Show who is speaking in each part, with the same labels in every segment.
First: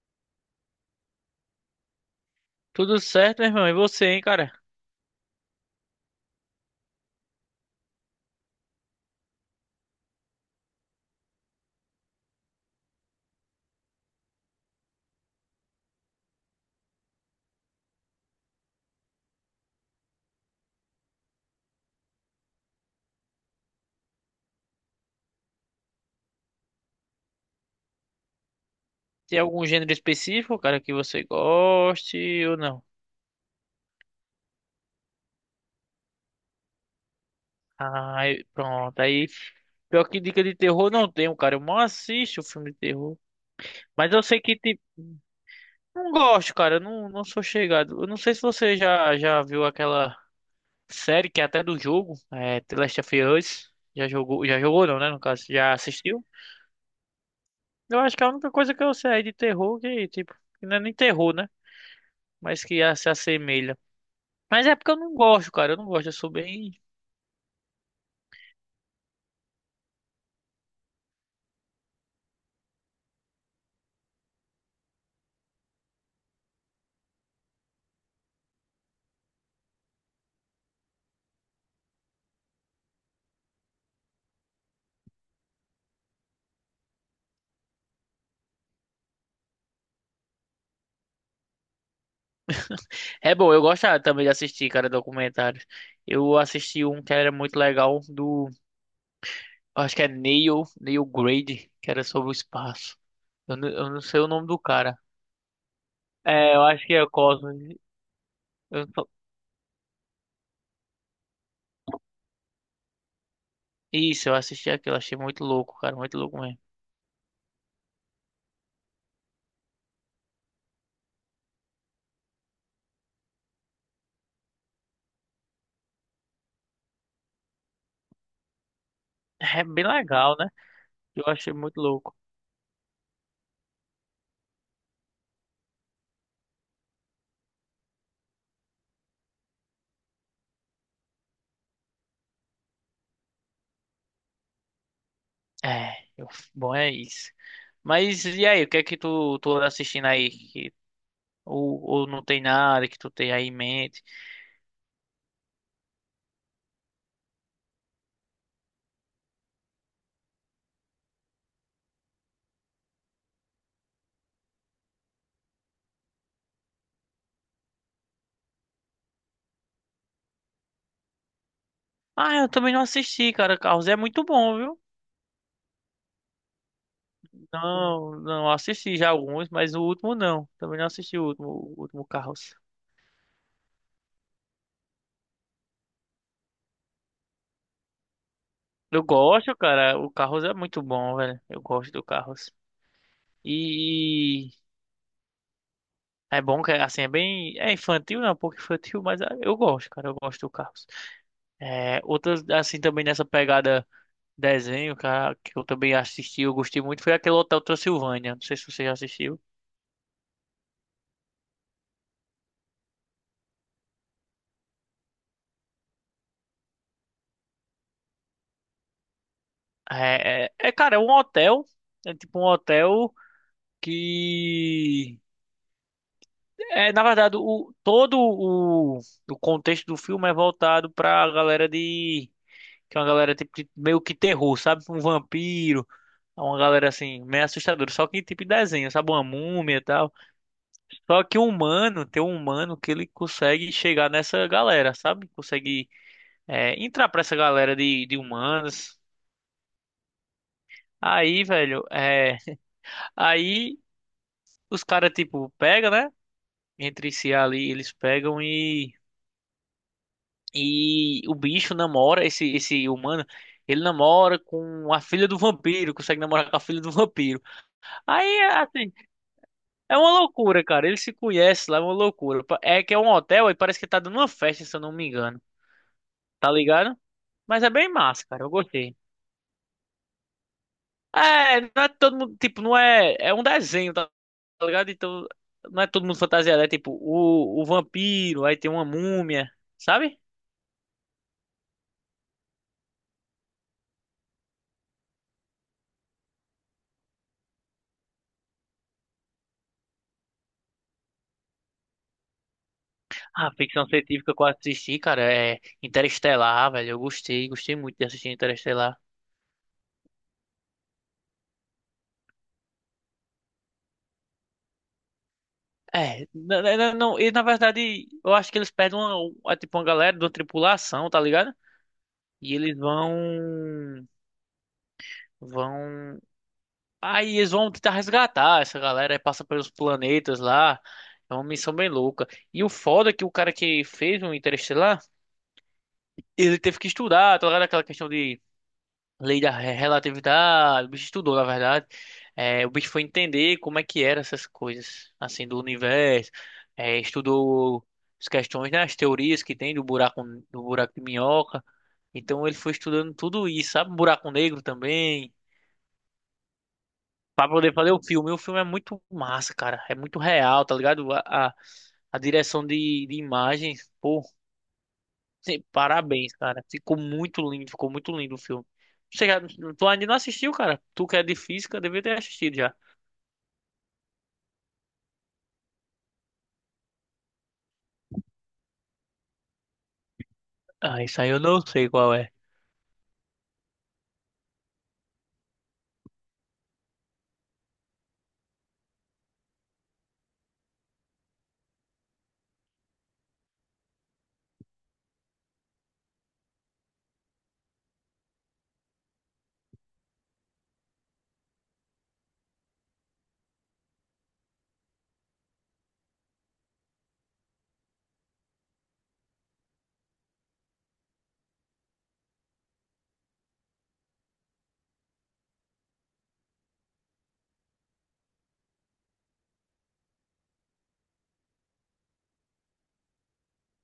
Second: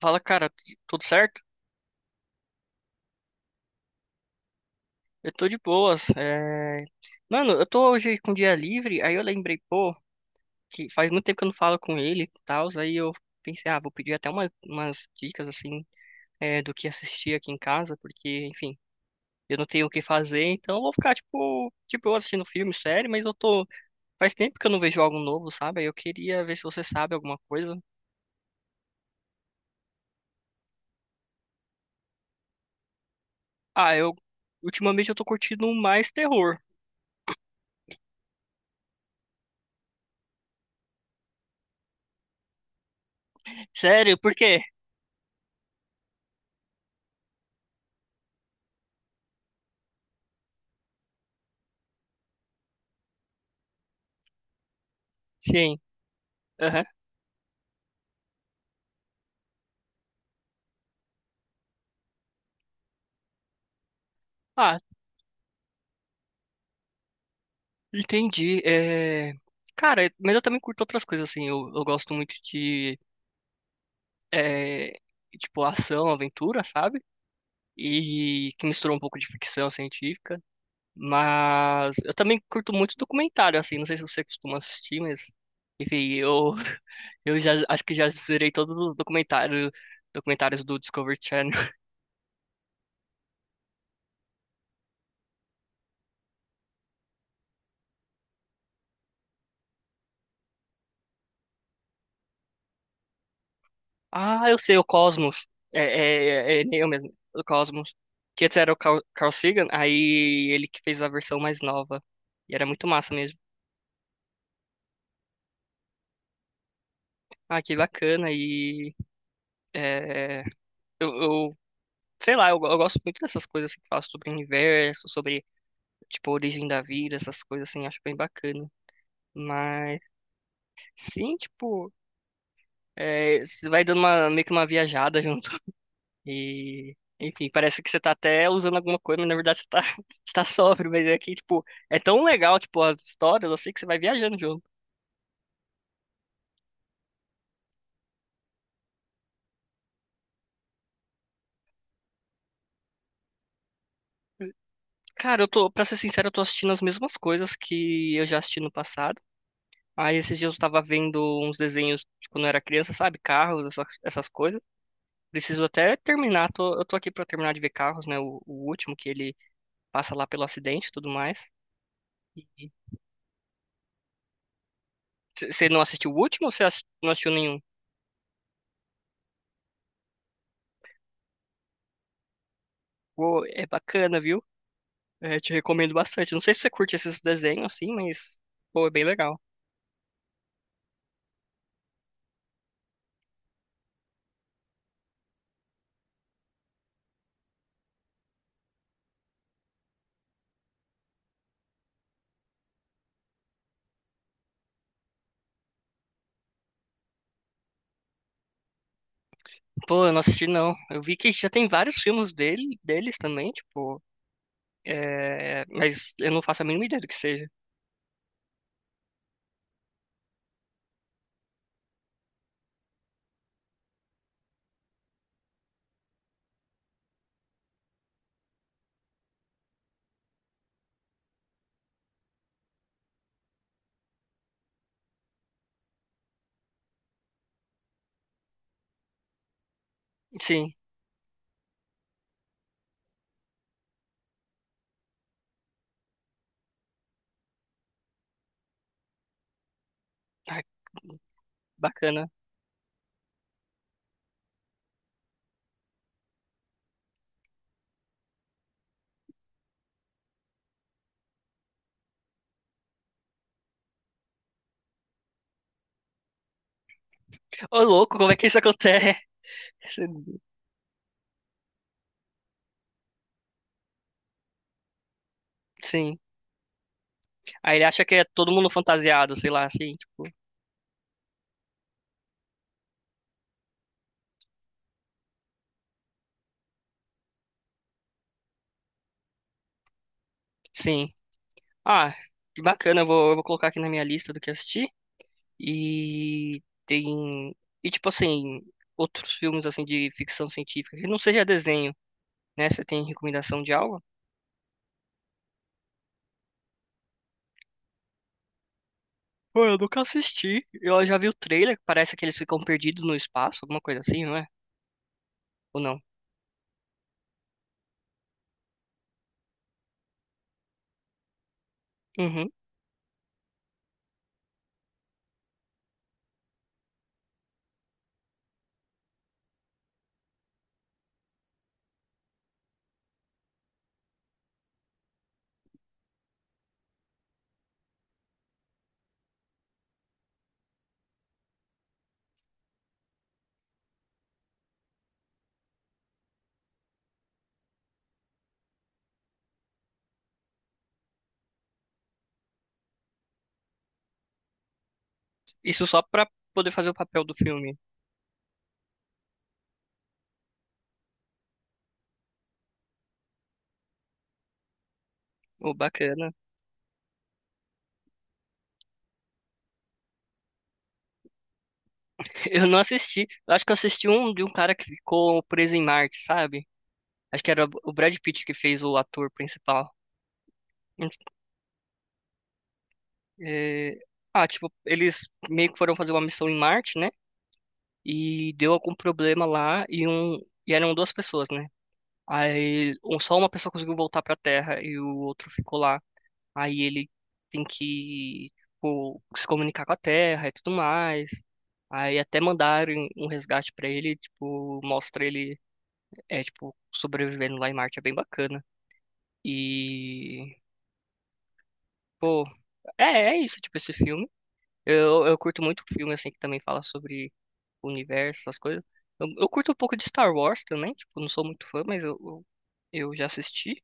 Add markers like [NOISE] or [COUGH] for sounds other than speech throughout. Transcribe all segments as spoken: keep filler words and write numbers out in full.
Speaker 1: Fala, cara, tu- tudo certo?
Speaker 2: Tudo certo, meu irmão? E você, hein, cara?
Speaker 1: Eu tô de boas. é, Mano, eu tô hoje com dia livre, aí eu lembrei, pô, que faz muito tempo que eu não falo com ele e tal, aí eu pensei, ah, vou pedir até uma- umas dicas, assim, é, do que assistir aqui em casa, porque, enfim, eu não tenho o que fazer, então eu vou ficar, tipo, de boa assistindo filme, série, mas eu tô... Faz tempo que eu não vejo algo novo, sabe? Aí eu queria ver se você sabe alguma coisa.
Speaker 2: Tem algum gênero específico, cara, que você goste ou não?
Speaker 1: Ah, eu... Ultimamente eu tô curtindo mais terror.
Speaker 2: Ah, eu- pronto. Aí, pior que dica de terror não tenho, cara. Eu mal assisto filme de terror. Mas
Speaker 1: Sério,
Speaker 2: eu
Speaker 1: por
Speaker 2: sei que,
Speaker 1: quê?
Speaker 2: tipo, não gosto, cara. Eu Não, não sou chegado. Eu não sei se você já, já viu aquela série que é até do jogo, é The Last of Us. Já jogou, já jogou não, né? No caso, já
Speaker 1: Sim.
Speaker 2: assistiu?
Speaker 1: Aham.
Speaker 2: Eu acho que é a única coisa que eu sei de terror que, tipo, que não é nem terror, né? Mas que ah, se assemelha. Mas é
Speaker 1: Ah,
Speaker 2: porque eu não gosto, cara. Eu não gosto. Eu sou bem.
Speaker 1: entendi. É... Cara, mas eu também curto outras coisas, assim. Eu, eu gosto muito de, é, tipo, ação, aventura, sabe? E que mistura um pouco de ficção científica. Mas eu também curto muito documentário, assim. Não sei se você costuma assistir, mas... Enfim, eu, [LAUGHS] eu já, acho que já zerei todos os documentários, documentários do Discovery Channel.
Speaker 2: É bom, eu gosto ah, também de assistir, cara, documentários. Eu assisti um que era muito legal do. Acho que é Neil, Neil Grade, que era sobre o espaço. Eu não, eu não sei o nome
Speaker 1: Ah, eu
Speaker 2: do
Speaker 1: sei, o
Speaker 2: cara.
Speaker 1: Cosmos. É,
Speaker 2: É,
Speaker 1: é, é,
Speaker 2: eu
Speaker 1: é
Speaker 2: acho
Speaker 1: eu
Speaker 2: que é
Speaker 1: mesmo, o
Speaker 2: Cosmos.
Speaker 1: Cosmos. Que antes era o
Speaker 2: Eu
Speaker 1: Carl,
Speaker 2: tô-
Speaker 1: Carl Sagan, aí ele que fez a versão mais nova. E era muito massa mesmo.
Speaker 2: Isso, eu assisti aquilo. Achei muito louco, cara. Muito louco mesmo.
Speaker 1: Ah, que bacana. E é, eu, eu- sei lá, eu, eu gosto muito dessas coisas assim, que falam sobre o universo, sobre, tipo, a origem da vida, essas coisas assim, acho bem bacana.
Speaker 2: [LAUGHS] É bem
Speaker 1: Mas,
Speaker 2: legal, né? Eu
Speaker 1: sim,
Speaker 2: achei muito
Speaker 1: tipo,
Speaker 2: louco.
Speaker 1: é, você vai dando uma, meio que uma viajada [LAUGHS] junto. E, enfim, parece que você tá até usando alguma coisa, mas na verdade você tá, [LAUGHS] você tá sóbrio, mas é que, tipo, é tão legal, tipo, as histórias, eu sei que você vai viajando junto.
Speaker 2: É, eu- Bom, é isso. Mas e aí, o que é que tu, tu anda assistindo aí? Que, ou, ou não tem nada que tu tenha aí em mente?
Speaker 1: Cara, eu tô, pra ser sincero, eu tô assistindo as mesmas coisas que eu já assisti no passado. Aí esses dias eu tava vendo uns desenhos de quando eu era criança, sabe? Carros, essa- essas coisas. Preciso até terminar, tô- eu tô aqui pra terminar de ver Carros, né? O, o último que ele passa lá pelo acidente e tudo mais.
Speaker 2: Ah, eu também não assisti, cara. Carros é muito bom, viu?
Speaker 1: C- Você não assistiu o último ou você ass- não assistiu nenhum?
Speaker 2: Não, não assisti já alguns, mas o último não. Também não assisti o último, o último Carros.
Speaker 1: Pô, é bacana, viu? É, te recomendo bastante. Não sei se você curte esses desenhos, assim, mas, pô, é
Speaker 2: Eu
Speaker 1: bem legal.
Speaker 2: gosto, cara. O Carros é muito bom, velho. Eu gosto do Carros. E é bom que assim é bem, é infantil, não, é um pouco infantil, mas é, eu gosto, cara. Eu gosto do Carros. É, outras assim também nessa pegada desenho, cara, que eu também assisti, eu gostei muito, foi aquele Hotel Transilvânia. Não sei se você já assistiu.
Speaker 1: Pô, eu não assisti, não. Eu vi que já tem vários filmes dele, deles também, tipo, é... mas eu não faço a mínima ideia do que seja.
Speaker 2: É, é, é, cara, é um hotel. É tipo um hotel que é na verdade o todo o, o contexto do filme é voltado pra galera de que é uma galera tipo de- meio que terror, sabe? Um vampiro, é uma galera assim meio assustadora, só que tipo de desenho, sabe? Uma múmia e tal.
Speaker 1: Sim.
Speaker 2: Só que o humano, tem um humano que ele consegue chegar nessa galera, sabe? Consegue é, entrar pra essa galera de, de humanos.
Speaker 1: Ai,
Speaker 2: Aí, velho,
Speaker 1: bacana.
Speaker 2: é aí os caras tipo pega, né? Entre si ali, eles pegam e E o bicho namora, esse, esse humano, ele namora com a filha do vampiro, consegue namorar com a filha do vampiro.
Speaker 1: Ô, louco, como é
Speaker 2: Aí,
Speaker 1: que isso
Speaker 2: assim,
Speaker 1: acontece?
Speaker 2: é uma
Speaker 1: [LAUGHS]
Speaker 2: loucura, cara. Eles se conhecem lá, é uma loucura. Pa- É que é um hotel e parece que tá dando uma festa, se eu não me engano.
Speaker 1: Sim.
Speaker 2: Tá ligado? Mas é
Speaker 1: Aí ele
Speaker 2: bem
Speaker 1: acha que é
Speaker 2: massa, cara. Eu
Speaker 1: todo mundo
Speaker 2: gostei.
Speaker 1: fantasiado, sei lá, assim, tipo,
Speaker 2: É, não é todo mundo, tipo, não é. É um desenho, tá tá ligado? Então, não é todo mundo fantasiado. É tipo, o, o vampiro, aí tem uma múmia, sabe?
Speaker 1: sim. Ah, que bacana, eu vou, eu vou colocar aqui na minha lista do que assistir. E tem... E, tipo, assim, outros filmes, assim, de ficção científica, que não seja desenho, né? Você tem
Speaker 2: Ah,
Speaker 1: recomendação de
Speaker 2: ficção
Speaker 1: algo?
Speaker 2: científica que eu assisti, cara, é Interestelar, velho. Eu gostei, gostei muito de assistir Interestelar.
Speaker 1: Pô, eu nunca assisti. Eu já vi o trailer, parece que eles ficam perdidos no espaço, alguma coisa assim, não é? Ou não?
Speaker 2: É, na- na- não, e na verdade, eu acho que eles pegam uma, um, é tipo uma galera de uma tripulação, tá ligado?
Speaker 1: Uhum.
Speaker 2: E eles vão, vão, aí eles vão tentar resgatar essa galera, aí passa pelos planetas lá. É uma missão bem louca. E o foda é que o cara que fez o Interestelar, ele teve que estudar, tá ligado? Aquela questão de lei da re- relatividade, o bicho estudou, na verdade. É, o bicho foi entender como é que eram essas coisas, assim, do universo. É, estudou as questões, né, as teorias que tem do buraco, do buraco de minhoca. Então ele foi estudando tudo isso, sabe? Um buraco negro também.
Speaker 1: Isso só pra poder fazer o papel do
Speaker 2: Pra poder
Speaker 1: filme.
Speaker 2: fazer o filme. E o filme é muito massa, cara. É muito real, tá ligado? A, a, a direção de, de imagens, sim,
Speaker 1: Oh, bacana.
Speaker 2: parabéns, cara. Ficou muito lindo, ficou muito lindo o filme. Você já, tu ainda não assistiu, cara? Tu que é de física, devia ter
Speaker 1: [LAUGHS]
Speaker 2: assistido
Speaker 1: Eu
Speaker 2: já.
Speaker 1: não assisti. Eu acho que eu assisti um de um cara que ficou preso em Marte, sabe? Acho que era o Brad Pitt que fez o ator principal.
Speaker 2: Ah,
Speaker 1: Hum,
Speaker 2: isso aí eu não sei qual é.
Speaker 1: É, ah, tipo, eles meio que foram fazer uma missão em Marte, né? E deu algum problema lá e um. E eram duas pessoas, né? Aí um- só uma pessoa conseguiu voltar pra Terra e o outro ficou lá. Aí ele tem que tipo, se comunicar com a Terra e tudo mais. Aí até mandaram um resgate pra ele, tipo, mostra ele é tipo sobrevivendo lá em Marte, é bem bacana. E pô, é, é isso, tipo esse filme. Eu, eu curto muito filme assim que também fala sobre o universo, essas coisas. Eu, eu curto um pouco de Star Wars também, tipo, não sou muito fã, mas eu, eu eu já assisti.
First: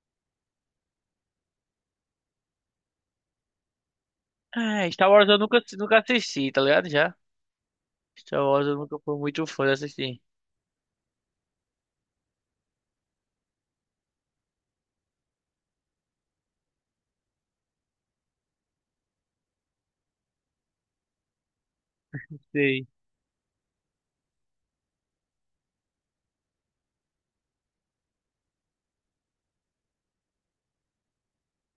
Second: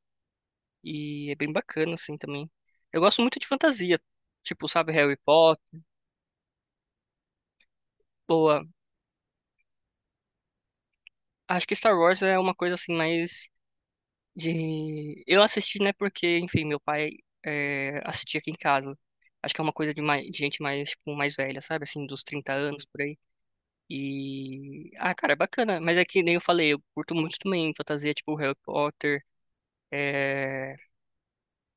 Speaker 1: E é bem bacana, assim, também. Eu gosto muito de fantasia. Tipo,
Speaker 2: É,
Speaker 1: sabe,
Speaker 2: Star
Speaker 1: Harry
Speaker 2: Wars eu nunca,
Speaker 1: Potter.
Speaker 2: nunca assisti, tá ligado? Já. Star
Speaker 1: Boa.
Speaker 2: Wars eu nunca fui muito fã de assistir.
Speaker 1: Acho que Star Wars é uma coisa, assim, mais de... Eu assisti, né, porque, enfim, meu pai é, assistia aqui em casa. Acho que é uma coisa de, mais, de gente mais, tipo, mais velha, sabe? Assim, dos trinta anos,
Speaker 2: Sei.
Speaker 1: por aí. E... Ah, cara, é bacana. Mas é que nem eu falei, eu curto muito também fantasia, tipo, Harry Potter. É...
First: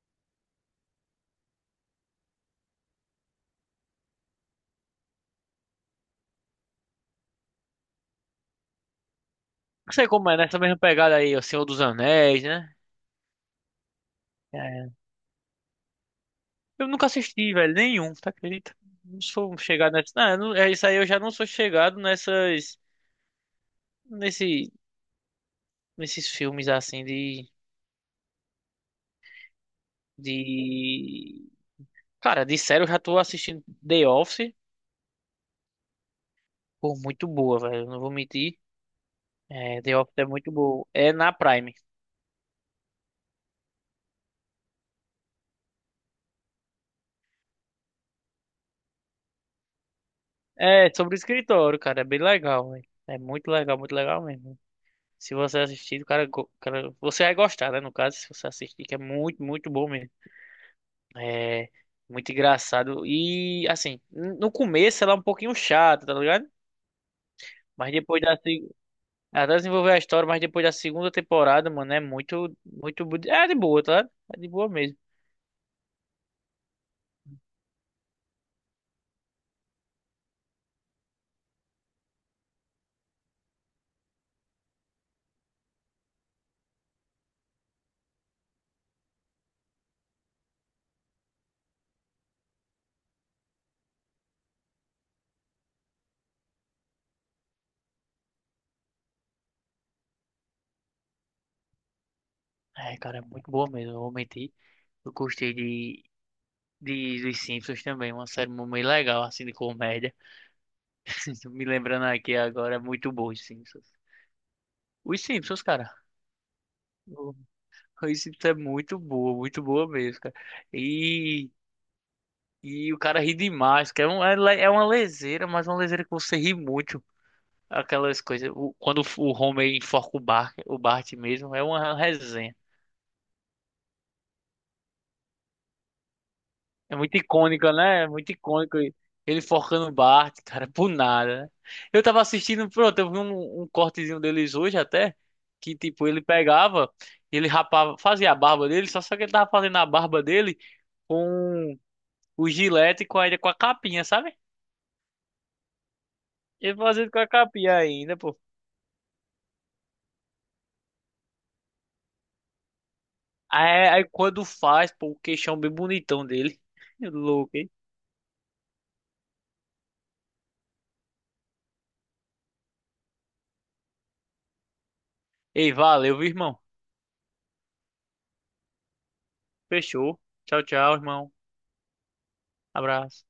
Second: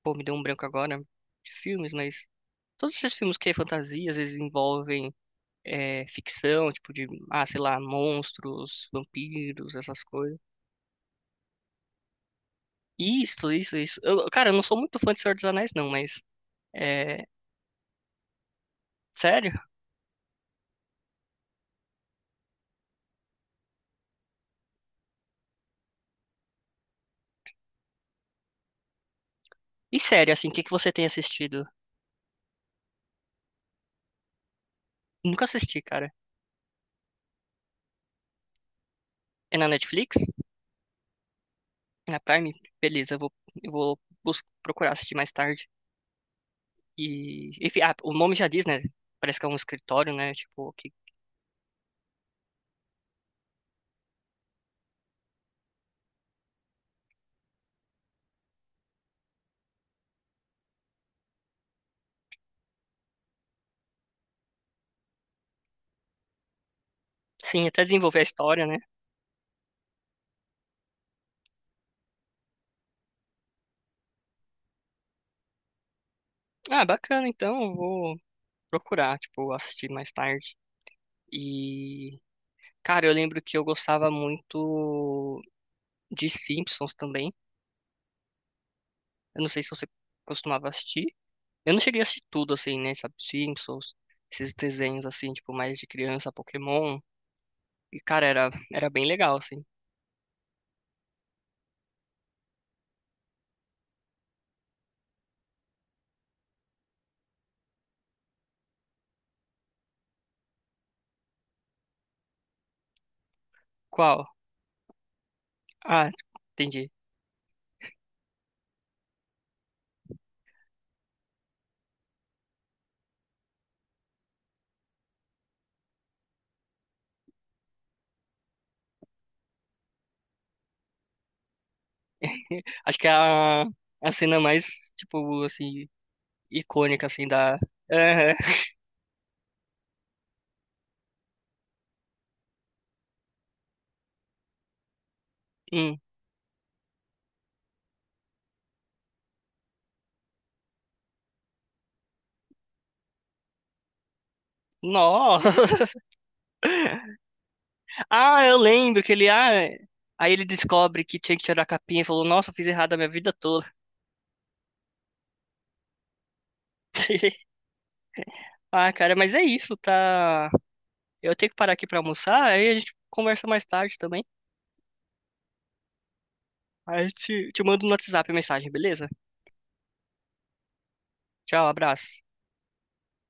Speaker 1: Pô, me deu um branco agora de filmes, mas... Todos esses filmes que é fantasia, às vezes envolvem é, ficção, tipo de, ah, sei lá, monstros, vampiros,
Speaker 2: Não
Speaker 1: essas
Speaker 2: sei como é,
Speaker 1: coisas.
Speaker 2: nessa mesma pegada aí, O Senhor dos Anéis, né?
Speaker 1: Isso, isso, isso. Eu- cara, eu não sou
Speaker 2: É.
Speaker 1: muito fã de Senhor dos Anéis, não, mas
Speaker 2: Eu nunca
Speaker 1: é,
Speaker 2: assisti, velho, nenhum, tá acredita? Não
Speaker 1: sério?
Speaker 2: sou chegado nessa. Não, eu não- é isso aí eu já não sou chegado nessas. Nesse, nesses filmes assim de.
Speaker 1: E sério, assim, o que que você tem
Speaker 2: De
Speaker 1: assistido?
Speaker 2: Cara, de série eu já tô assistindo The Office.
Speaker 1: Nunca assisti, cara.
Speaker 2: Pô, muito boa, velho. Não vou mentir.
Speaker 1: É na
Speaker 2: É, The Office
Speaker 1: Netflix?
Speaker 2: é muito boa. É na Prime.
Speaker 1: É na Prime? Beleza, eu vou, eu vou bus- procurar assistir mais tarde. E, enfim, ah, o nome já diz, né? Parece que é um escritório, né? Tipo,
Speaker 2: É,
Speaker 1: que,
Speaker 2: sobre o escritório, cara. É bem legal, velho. É muito legal, muito legal mesmo. Se você assistir, o cara, go- o cara- você vai gostar, né? No caso, se você assistir, que é muito, muito bom mesmo. É muito engraçado. E, assim, n- no começo ela é um pouquinho chata, tá ligado?
Speaker 1: sim, até
Speaker 2: Mas
Speaker 1: desenvolver
Speaker 2: depois
Speaker 1: a
Speaker 2: da...
Speaker 1: história,
Speaker 2: se-
Speaker 1: né?
Speaker 2: Até desenvolver a história, mas depois da segunda temporada, mano, é muito, muito... bu- É de boa, tá ligado? É de boa mesmo.
Speaker 1: Ah, bacana, então eu vou procurar, tipo, assistir mais tarde. E cara, eu lembro que eu gostava muito de Simpsons também. Eu não sei se você costumava assistir. Eu não cheguei a assistir tudo, assim, né? Sabe, Simpsons, esses desenhos, assim, tipo, mais de criança, Pokémon. E, cara, era, era bem legal, assim.
Speaker 2: É, cara, é muito boa mesmo, eu vou mentir. Eu gostei de, de dos Simpsons também, uma série muito legal, assim, de comédia. [LAUGHS] Tô Me lembrando aqui agora, é muito bom os Simpsons.
Speaker 1: Qual?
Speaker 2: Os Simpsons, cara.
Speaker 1: Ah, entendi.
Speaker 2: o- Os Simpsons é muito boa, muito boa mesmo, cara. E, e o cara ri demais, que é, um, é, le- é uma leseira, mas uma leseira que você ri muito. Aquelas coisas, o- quando o Homer enforca o Bart, o Bart mesmo, é uma resenha.
Speaker 1: Acho que é a, a cena mais, tipo, assim,
Speaker 2: É
Speaker 1: icônica,
Speaker 2: muito
Speaker 1: assim, da...
Speaker 2: icônica, né? É muito
Speaker 1: Aham.
Speaker 2: icônico. Ele forcando o Bart, cara, por nada, né? Eu tava assistindo, pronto, eu vi um, um cortezinho deles hoje até, que
Speaker 1: Hum.
Speaker 2: tipo, ele pegava, ele rapava, fazia a barba dele, só só que ele tava fazendo a barba dele com o gilete e com a, com a capinha, sabe?
Speaker 1: Nossa! [LAUGHS]
Speaker 2: Ele fazendo com a capinha ainda, pô.
Speaker 1: Ah, eu lembro que ele... Ah, aí ele descobre que tinha que tirar a capinha e falou, nossa, eu fiz errado a minha vida toda.
Speaker 2: Aí, aí quando faz, pô, o queixão bem bonitão dele. [LAUGHS]
Speaker 1: [LAUGHS]
Speaker 2: Louco, hein?
Speaker 1: Ah, cara, mas é isso, tá? Eu tenho que parar aqui pra almoçar, aí a gente conversa mais tarde também.
Speaker 2: Ei, valeu, viu, irmão?
Speaker 1: Aí eu te, te mando no WhatsApp a mensagem, beleza?
Speaker 2: Fechou. Tchau, tchau, irmão.
Speaker 1: Tchau, abraço.
Speaker 2: Abraço.